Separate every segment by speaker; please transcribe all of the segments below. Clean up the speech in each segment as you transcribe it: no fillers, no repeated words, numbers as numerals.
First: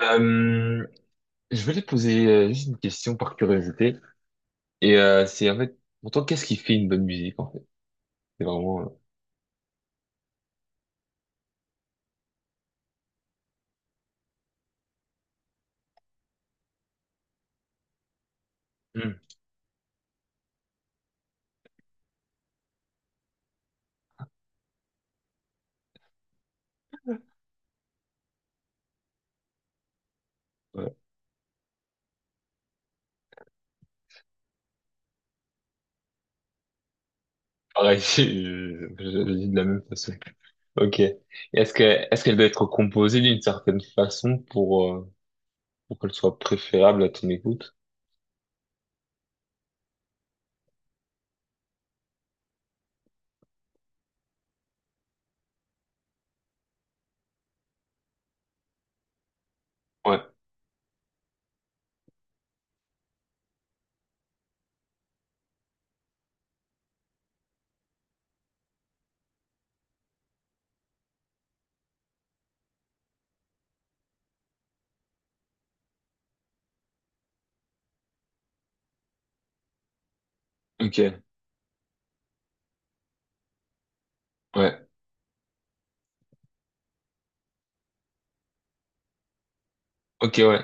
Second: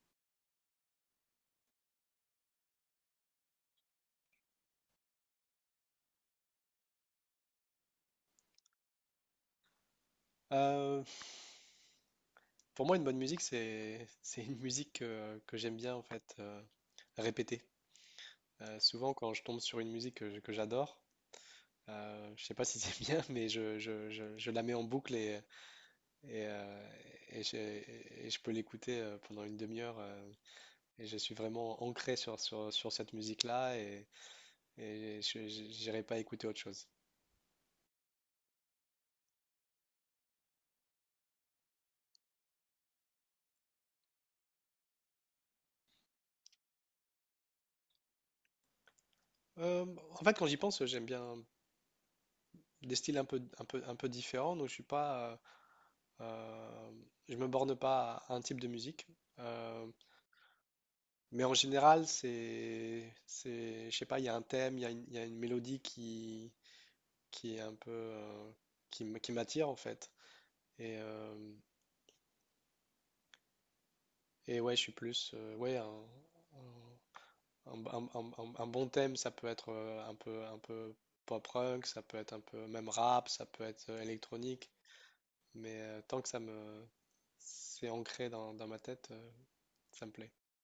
Speaker 1: Euh, je voulais te poser juste une question par curiosité. C'est en fait, pour toi, qu'est-ce qui fait une bonne musique en fait? C'est vraiment...
Speaker 2: Euh, pour moi, une bonne musique, c'est c'est une musique que j'aime bien en fait répéter. Souvent,
Speaker 1: euh,
Speaker 2: quand je tombe sur une musique que j'adore, je sais pas si c'est bien, mais je la mets en boucle et, et, euh, et je peux l'écouter pendant une demi-heure.
Speaker 1: hmm, ouais.
Speaker 2: Et je suis vraiment ancré sur cette musique-là et je n'irai pas écouter autre chose.
Speaker 1: Pareil, je dis de la même façon. Ok. Et est-ce que, est-ce qu'elle doit être composée d'une certaine façon pour qu'elle soit préférable à ton écoute?
Speaker 2: Euh, En fait, quand j'y pense, j'aime bien des styles un peu différents, donc je suis pas. Euh, je me borne pas à un type de musique. Euh,
Speaker 1: Ouais.
Speaker 2: mais en général, c'est, je sais pas, il y a un thème, il y a une mélodie qui est un peu, qui m'attire en fait. Et, euh, et ouais, je suis plus, ouais, un bon thème, ça peut être un peu
Speaker 1: Ok.
Speaker 2: pop punk, ça peut être un peu même rap, ça peut être électronique.
Speaker 1: Ouais.
Speaker 2: Mais tant que ça me, c'est ancré dans ma tête, ça me plaît.
Speaker 1: Ok, ouais.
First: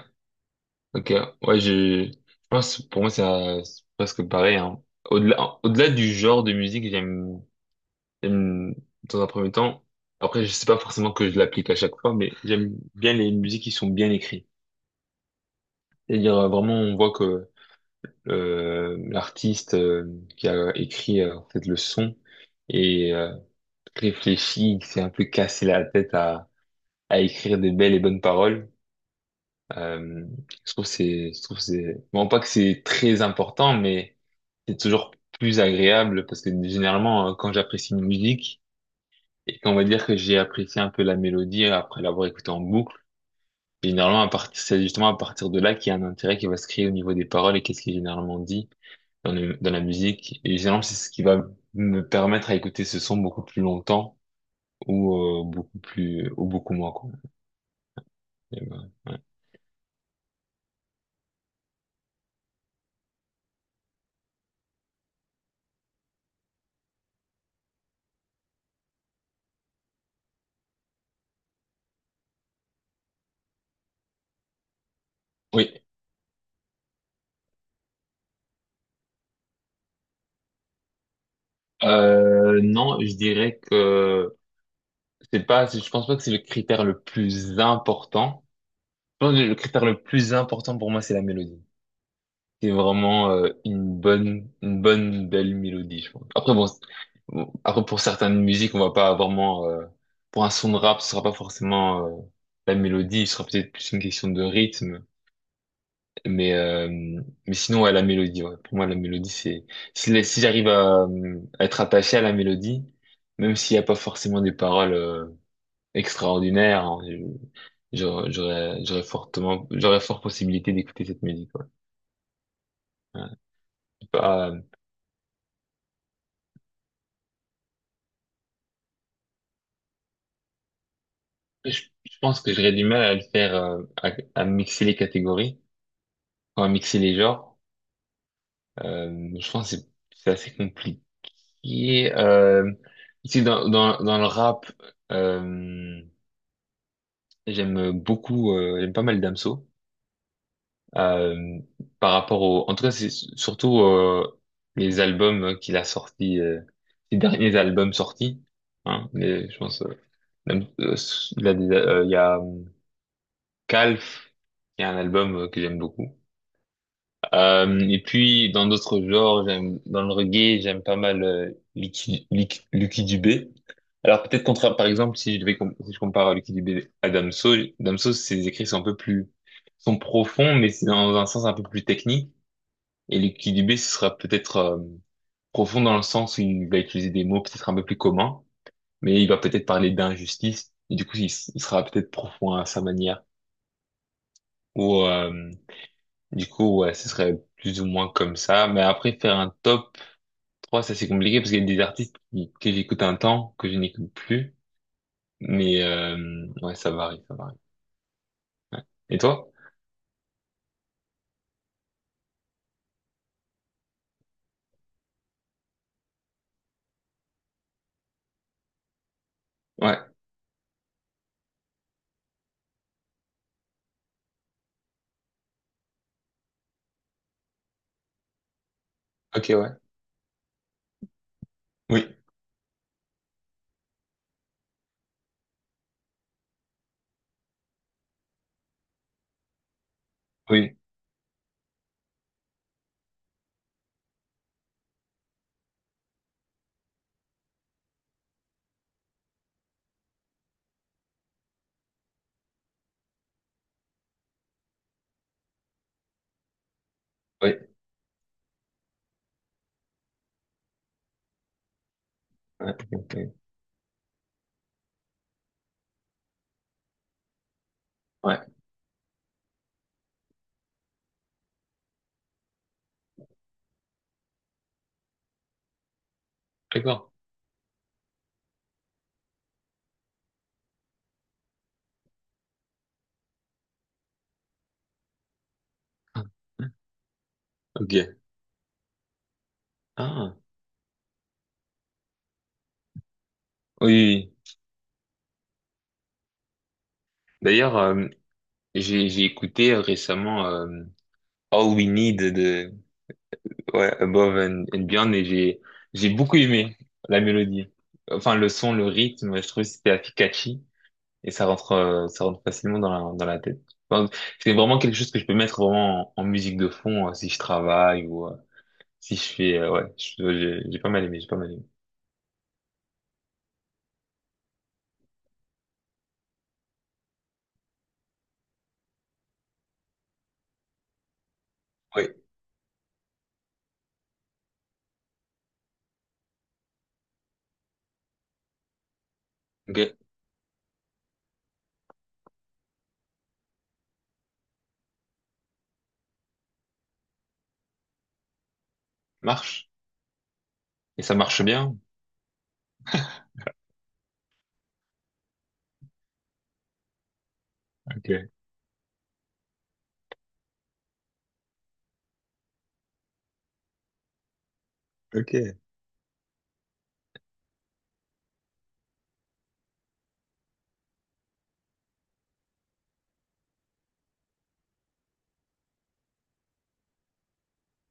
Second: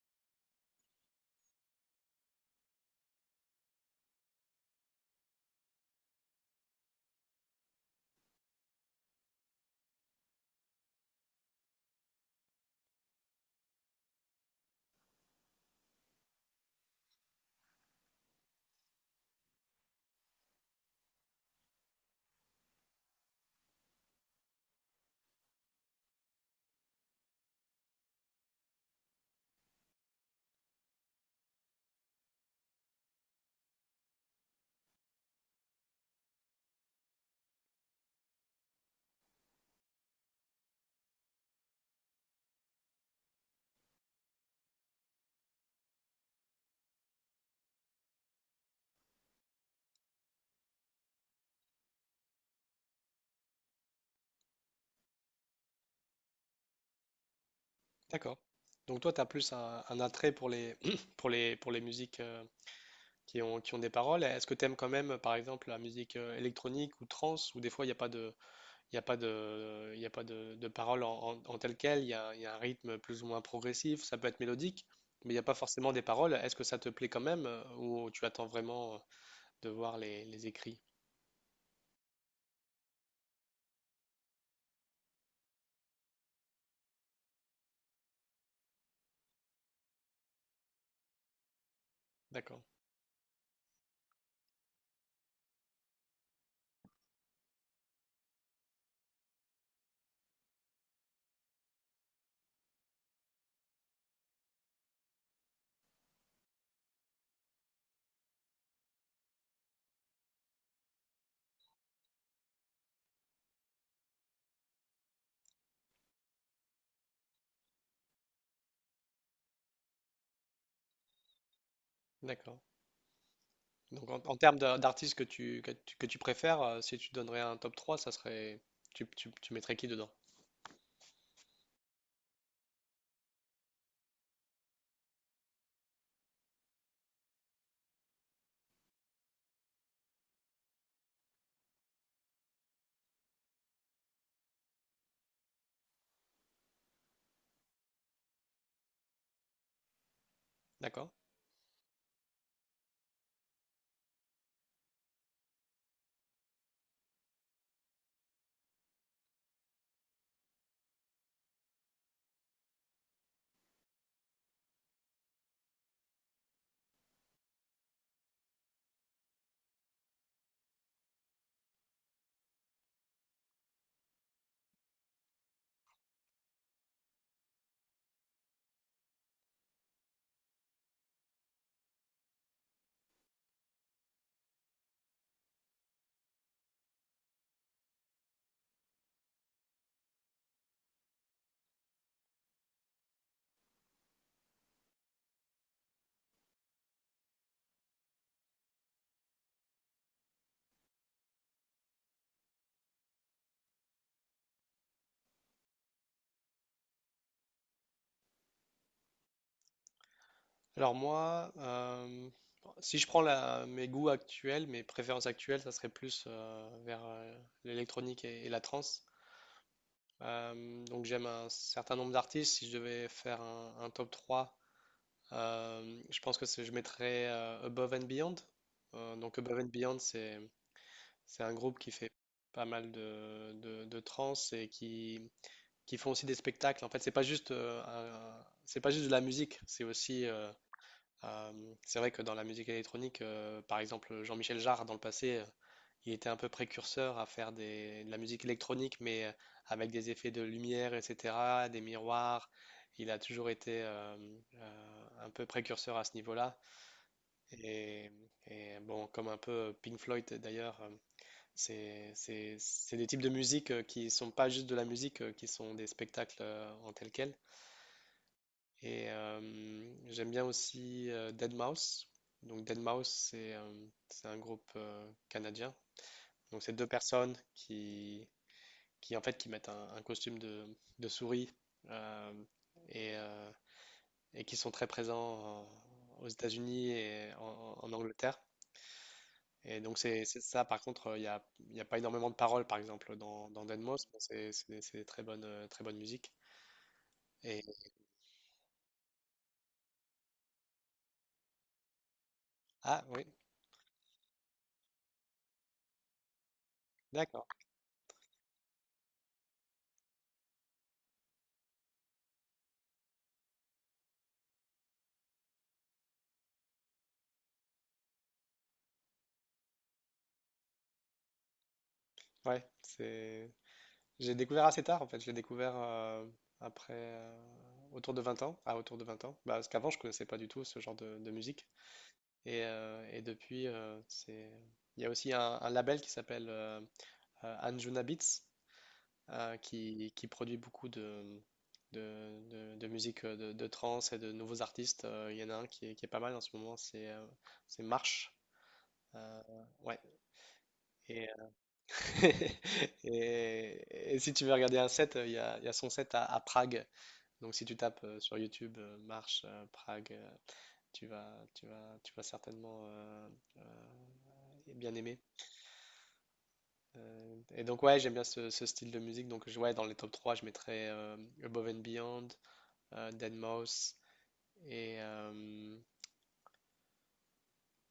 Speaker 1: Ok. Ouais, je pense, pour moi, c'est presque pareil, hein. Au-delà du genre de musique, J'aime, dans un premier temps, après, je sais pas forcément que je l'applique à chaque fois, mais j'aime bien les musiques qui sont bien écrites. C'est-à-dire, vraiment, on voit que l'artiste qui a écrit en fait, le son et euh, réfléchi, il s'est un peu cassé la tête à écrire des belles et bonnes paroles. Euh, je trouve que c'est, bon, pas que c'est très important, mais c'est toujours plus agréable parce que généralement, quand j'apprécie une musique, et on va dire que j'ai apprécié un peu la mélodie après l'avoir écoutée en boucle. C'est justement à partir de là qu'il y a un intérêt qui va se créer au niveau des paroles et qu'est-ce qui est généralement dit dans la musique. Et généralement, c'est ce qui va me permettre à écouter ce son beaucoup plus longtemps ou beaucoup plus ou beaucoup moins quoi.
Speaker 2: D'accord.
Speaker 1: Et ben,
Speaker 2: Donc toi,
Speaker 1: ouais.
Speaker 2: tu as plus un attrait pour les, pour les musiques qui ont des paroles. Est-ce que tu aimes quand même, par exemple, la musique électronique ou trance, où des fois, il y a pas de paroles en telle quelle, il y a un rythme plus ou moins progressif, ça peut être mélodique, mais il n'y a pas
Speaker 1: Oui.
Speaker 2: forcément des paroles. Est-ce que ça te plaît quand même, ou tu attends vraiment de voir les écrits?
Speaker 1: Non, je dirais que c'est pas, je pense pas que c'est le critère le plus important. Je pense que le critère le plus important pour moi, c'est la mélodie.
Speaker 2: D'accord,
Speaker 1: C'est vraiment une bonne belle mélodie, je pense. Bon, après pour certaines musiques, on va pas vraiment. Pour un son de rap, ce sera pas forcément la mélodie, ce sera peut-être plus une question de rythme. Mais euh, mais sinon, ouais, la mélodie. Ouais. Pour moi, la mélodie, c'est si j'arrive à être attaché à la mélodie, même s'il y a pas forcément des paroles extraordinaires, hein, j'aurais fort possibilité d'écouter cette musique. Ouais.
Speaker 2: d'accord.
Speaker 1: Ouais. Je
Speaker 2: Donc
Speaker 1: sais
Speaker 2: en
Speaker 1: pas.
Speaker 2: d'artistes que tu préfères, si tu donnerais un top 3, ça serait, tu mettrais qui dedans?
Speaker 1: Je pense que j'aurais du mal à le faire, à mixer les catégories, enfin, à mixer les genres. Je pense que c'est assez compliqué. Euh, ici, dans le rap, euh, j'aime pas mal Damso.
Speaker 2: D'accord?
Speaker 1: Euh, par rapport au, en tout cas, c'est surtout les albums qu'il a sortis, les derniers albums sortis. Je pense, Dam- il a des- il y a Calf, il y a un album que j'aime beaucoup. Et puis dans d'autres genres, j'aime dans le reggae, j'aime pas mal Lucky Dubé. Alors peut-être contraire, par exemple, si je compare à Lucky Dubé à Damso, Damso ses écrits sont profonds, mais c'est dans un sens un peu plus technique. Et Lucky Dubé ce sera peut-être profond dans le sens où il va utiliser des mots peut-être un peu plus communs, mais il va peut-être parler d'injustice. Et du coup, il sera peut-être profond à sa manière. Ou du coup, ouais, ce serait plus ou moins comme ça. Mais après, faire un top trois, ça c'est compliqué parce qu'il y a des que j'écoute un temps, que je n'écoute plus. Ouais, ça varie. Ouais. Et toi?
Speaker 2: Alors moi, si je prends mes goûts actuels, mes préférences actuelles, ça serait plus vers l'électronique et la trance.
Speaker 1: Ouais.
Speaker 2: Donc j'aime un certain nombre d'artistes. Si je devais faire un top 3, je pense que je mettrais Above and Beyond. Donc
Speaker 1: Ok,
Speaker 2: Above and
Speaker 1: ouais.
Speaker 2: Beyond, c'est un groupe qui
Speaker 1: Oui,
Speaker 2: fait pas mal de trance et qui font aussi des spectacles. En fait, c'est pas juste, c'est pas juste de la musique, c'est aussi.
Speaker 1: oui,
Speaker 2: C'est vrai que dans la musique électronique, par exemple, Jean-Michel Jarre, dans le passé, il était un peu précurseur à faire de la musique électronique, mais avec des effets de lumière, etc., des miroirs. Il a toujours été un peu précurseur à ce niveau-là.
Speaker 1: oui.
Speaker 2: Et, et bon, comme un peu Pink Floyd d'ailleurs, c'est, c'est,
Speaker 1: Ouais, ok,
Speaker 2: c'est des types de
Speaker 1: ok.
Speaker 2: musique qui sont pas juste de la musique, qui sont des spectacles en tel quel.
Speaker 1: Ouais.
Speaker 2: Et j'aime bien aussi deadmau5. Donc deadmau5, c'est un groupe canadien. Donc c'est deux
Speaker 1: D'accord.
Speaker 2: personnes qui en fait qui mettent un costume de souris euh, et et qui sont très présents
Speaker 1: Ah.
Speaker 2: aux États-Unis et en
Speaker 1: Ok.
Speaker 2: Angleterre. Et donc c'est
Speaker 1: Ah,
Speaker 2: c'est ça. Par contre, y a pas énormément de paroles, par exemple, dans
Speaker 1: oui,
Speaker 2: deadmau5, mais
Speaker 1: oui,
Speaker 2: c'est
Speaker 1: oui.
Speaker 2: c'est- c'est très bonne musique. Et
Speaker 1: D'ailleurs, j'ai écouté récemment All We Need de
Speaker 2: ah oui,
Speaker 1: ouais, Above and Beyond et j'ai beaucoup aimé la
Speaker 2: d'accord.
Speaker 1: mélodie. Enfin, le son, le rythme, je trouve que c'était efficace. Et ça rentre facilement dans la tête. Donc, c'est vraiment quelque chose que je peux mettre vraiment en musique de fond si je travaille ou si je fais, ouais, j'ai pas mal aimé.
Speaker 2: Ouais, c'est J'ai découvert assez tard en fait, je l'ai découvert après autour de 20 ans, ah autour de 20 ans, bah, parce qu'avant je connaissais pas du tout ce genre de musique
Speaker 1: Oui,
Speaker 2: et depuis c'est il y a aussi un label qui s'appelle Anjuna Beats
Speaker 1: ok,
Speaker 2: qui produit beaucoup de musique de trance et de nouveaux artistes. Il y en a un qui est pas mal en ce moment, c'est Marche. Euh,
Speaker 1: marche.
Speaker 2: ouais
Speaker 1: Et ça
Speaker 2: et,
Speaker 1: marche bien.
Speaker 2: euh, et si tu veux regarder un set, il y a son set à Prague. Donc si tu tapes
Speaker 1: Ok,
Speaker 2: sur YouTube marche Prague, tu vas certainement euh, bien aimer.
Speaker 1: ok,
Speaker 2: Et donc ouais, j'aime bien ce style de musique. Donc ouais, dans les top 3 je mettrais Above and Beyond, deadmau5 et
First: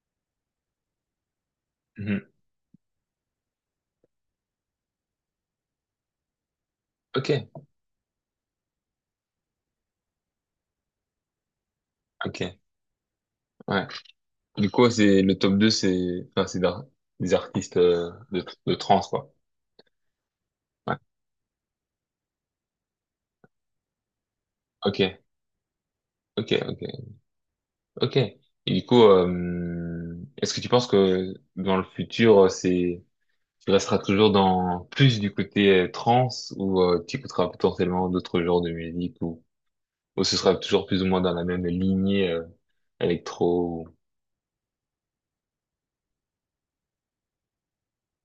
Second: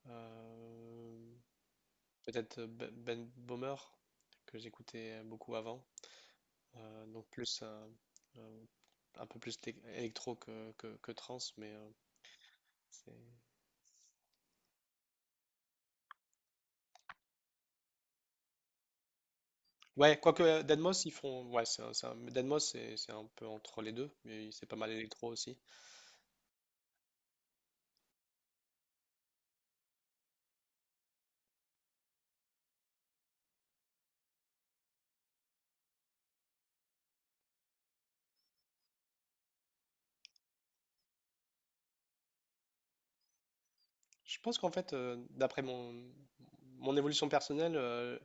Speaker 2: euh,
Speaker 1: mhm,
Speaker 2: peut-être Ben Bomer que j'écoutais beaucoup avant. Donc
Speaker 1: ok,
Speaker 2: plus euh, un peu plus électro que trance, mais
Speaker 1: ok,
Speaker 2: c'est.
Speaker 1: ouais. Du coup, c'est le top 2 c'est, enfin, des artistes de trance, quoi.
Speaker 2: Ouais, quoique
Speaker 1: Ouais,
Speaker 2: Deadmau5, ils font. Ouais, Deadmau5, c'est un peu entre les deux, mais c'est pas mal
Speaker 1: ok,
Speaker 2: électro aussi.
Speaker 1: ok, ok, ok. Et du coup, est-ce que tu penses que dans le futur, c'est tu resteras toujours dans plus du côté trance ou tu écouteras potentiellement d'autres genres de musique ou ce sera toujours plus ou moins dans la même lignée électro.
Speaker 2: Je pense qu'en fait, d'après mon évolution personnelle,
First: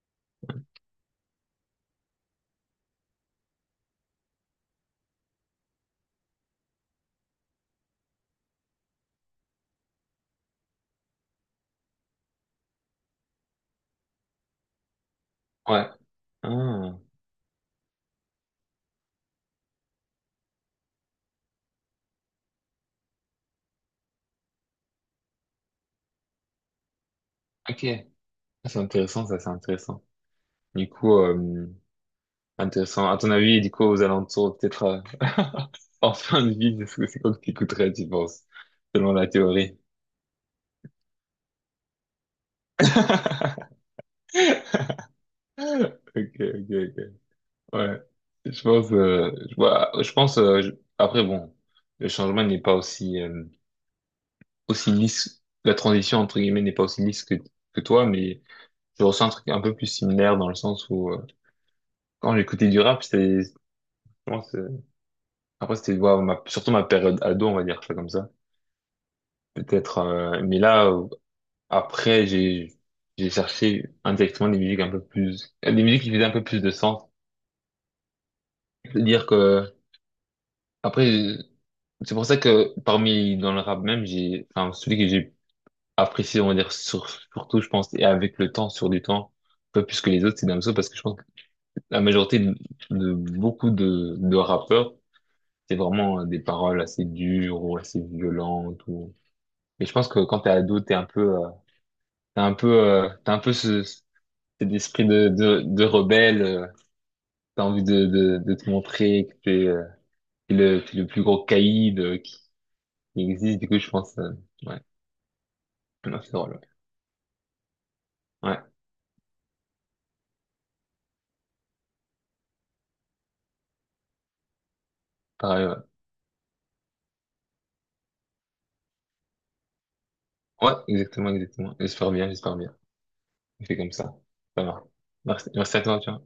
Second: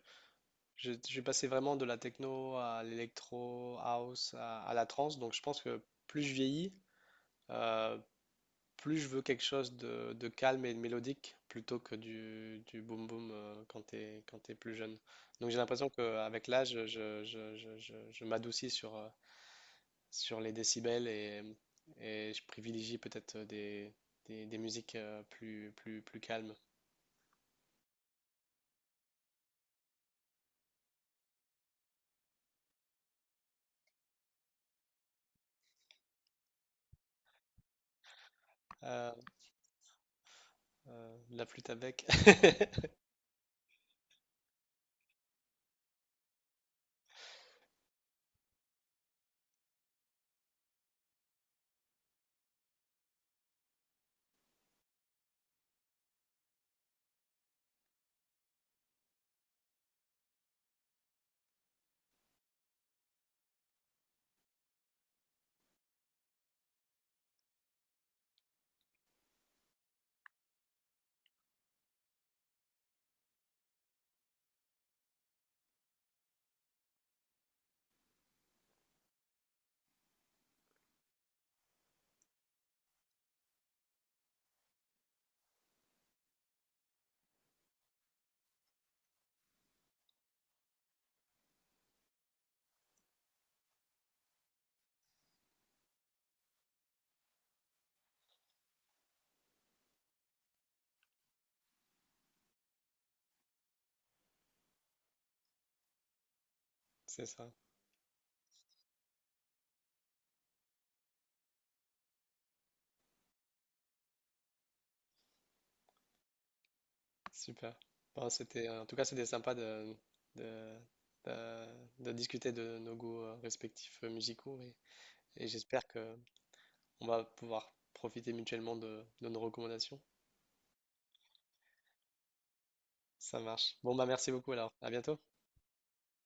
Speaker 2: j'ai passé vraiment de la techno à l'électro, house, à la trance. Donc je pense que plus je vieillis, euh, plus je veux quelque chose de calme et de mélodique plutôt que du boom boom quand t'es plus jeune. Donc j'ai l'impression
Speaker 1: Ouais.
Speaker 2: qu'avec l'âge,
Speaker 1: Ah,
Speaker 2: je m'adoucis sur les décibels et je privilégie peut-être des musiques plus calmes.
Speaker 1: ok. Ah, c'est intéressant, ça, c'est intéressant. Du coup, intéressant. À ton avis, du coup, aux alentours, peut-être en fin de vie, c'est ce que c'est quoi que tu écouterais, tu penses,
Speaker 2: Euh,
Speaker 1: selon la théorie?
Speaker 2: la flûte à bec.
Speaker 1: Ok, ok, ok. Ouais. Je pense, après, bon, le changement n'est pas aussi, aussi lisse, la transition entre guillemets n'est pas aussi lisse que toi, mais je ressens un truc un peu plus similaire dans le sens où quand j'écoutais du rap, moi, c'est- après c'était ouais, surtout ma période ado, on va dire ça comme ça. Peut-être, mais là après j'ai cherché indirectement des musiques un peu plus, des musiques qui faisaient un peu plus de sens. C'est-à-dire que après c'est pour ça que parmi dans le rap même enfin celui que j'ai apprécié on va dire surtout je pense et avec le temps sur du temps un peu plus que les autres, c'est Damso parce que je pense la majorité de rappeurs, c'est vraiment des paroles assez dures ou assez violentes. Ou... Et je pense que quand t'es ado, t'as un peu cet esprit de rebelle.
Speaker 2: C'est ça,
Speaker 1: T'as envie de te montrer que t'es le plus gros caïd qui existe. Du coup, je pense, ouais, non, c'est drôle.
Speaker 2: super. Bon,
Speaker 1: Ouais, ouais,
Speaker 2: c'était, en tout cas, c'était sympa de, de, de discuter de nos goûts respectifs musicaux et
Speaker 1: pareil. Ouais,
Speaker 2: j'espère que on va pouvoir profiter mutuellement de nos recommandations.
Speaker 1: ouais exactement, exactement. J'espère bien, j'espère bien.
Speaker 2: Ça
Speaker 1: On
Speaker 2: marche.
Speaker 1: fait comme
Speaker 2: Bon, bah
Speaker 1: ça.
Speaker 2: merci beaucoup
Speaker 1: Ça
Speaker 2: alors.
Speaker 1: va.
Speaker 2: À bientôt.
Speaker 1: Merci, merci à toi, tu vois.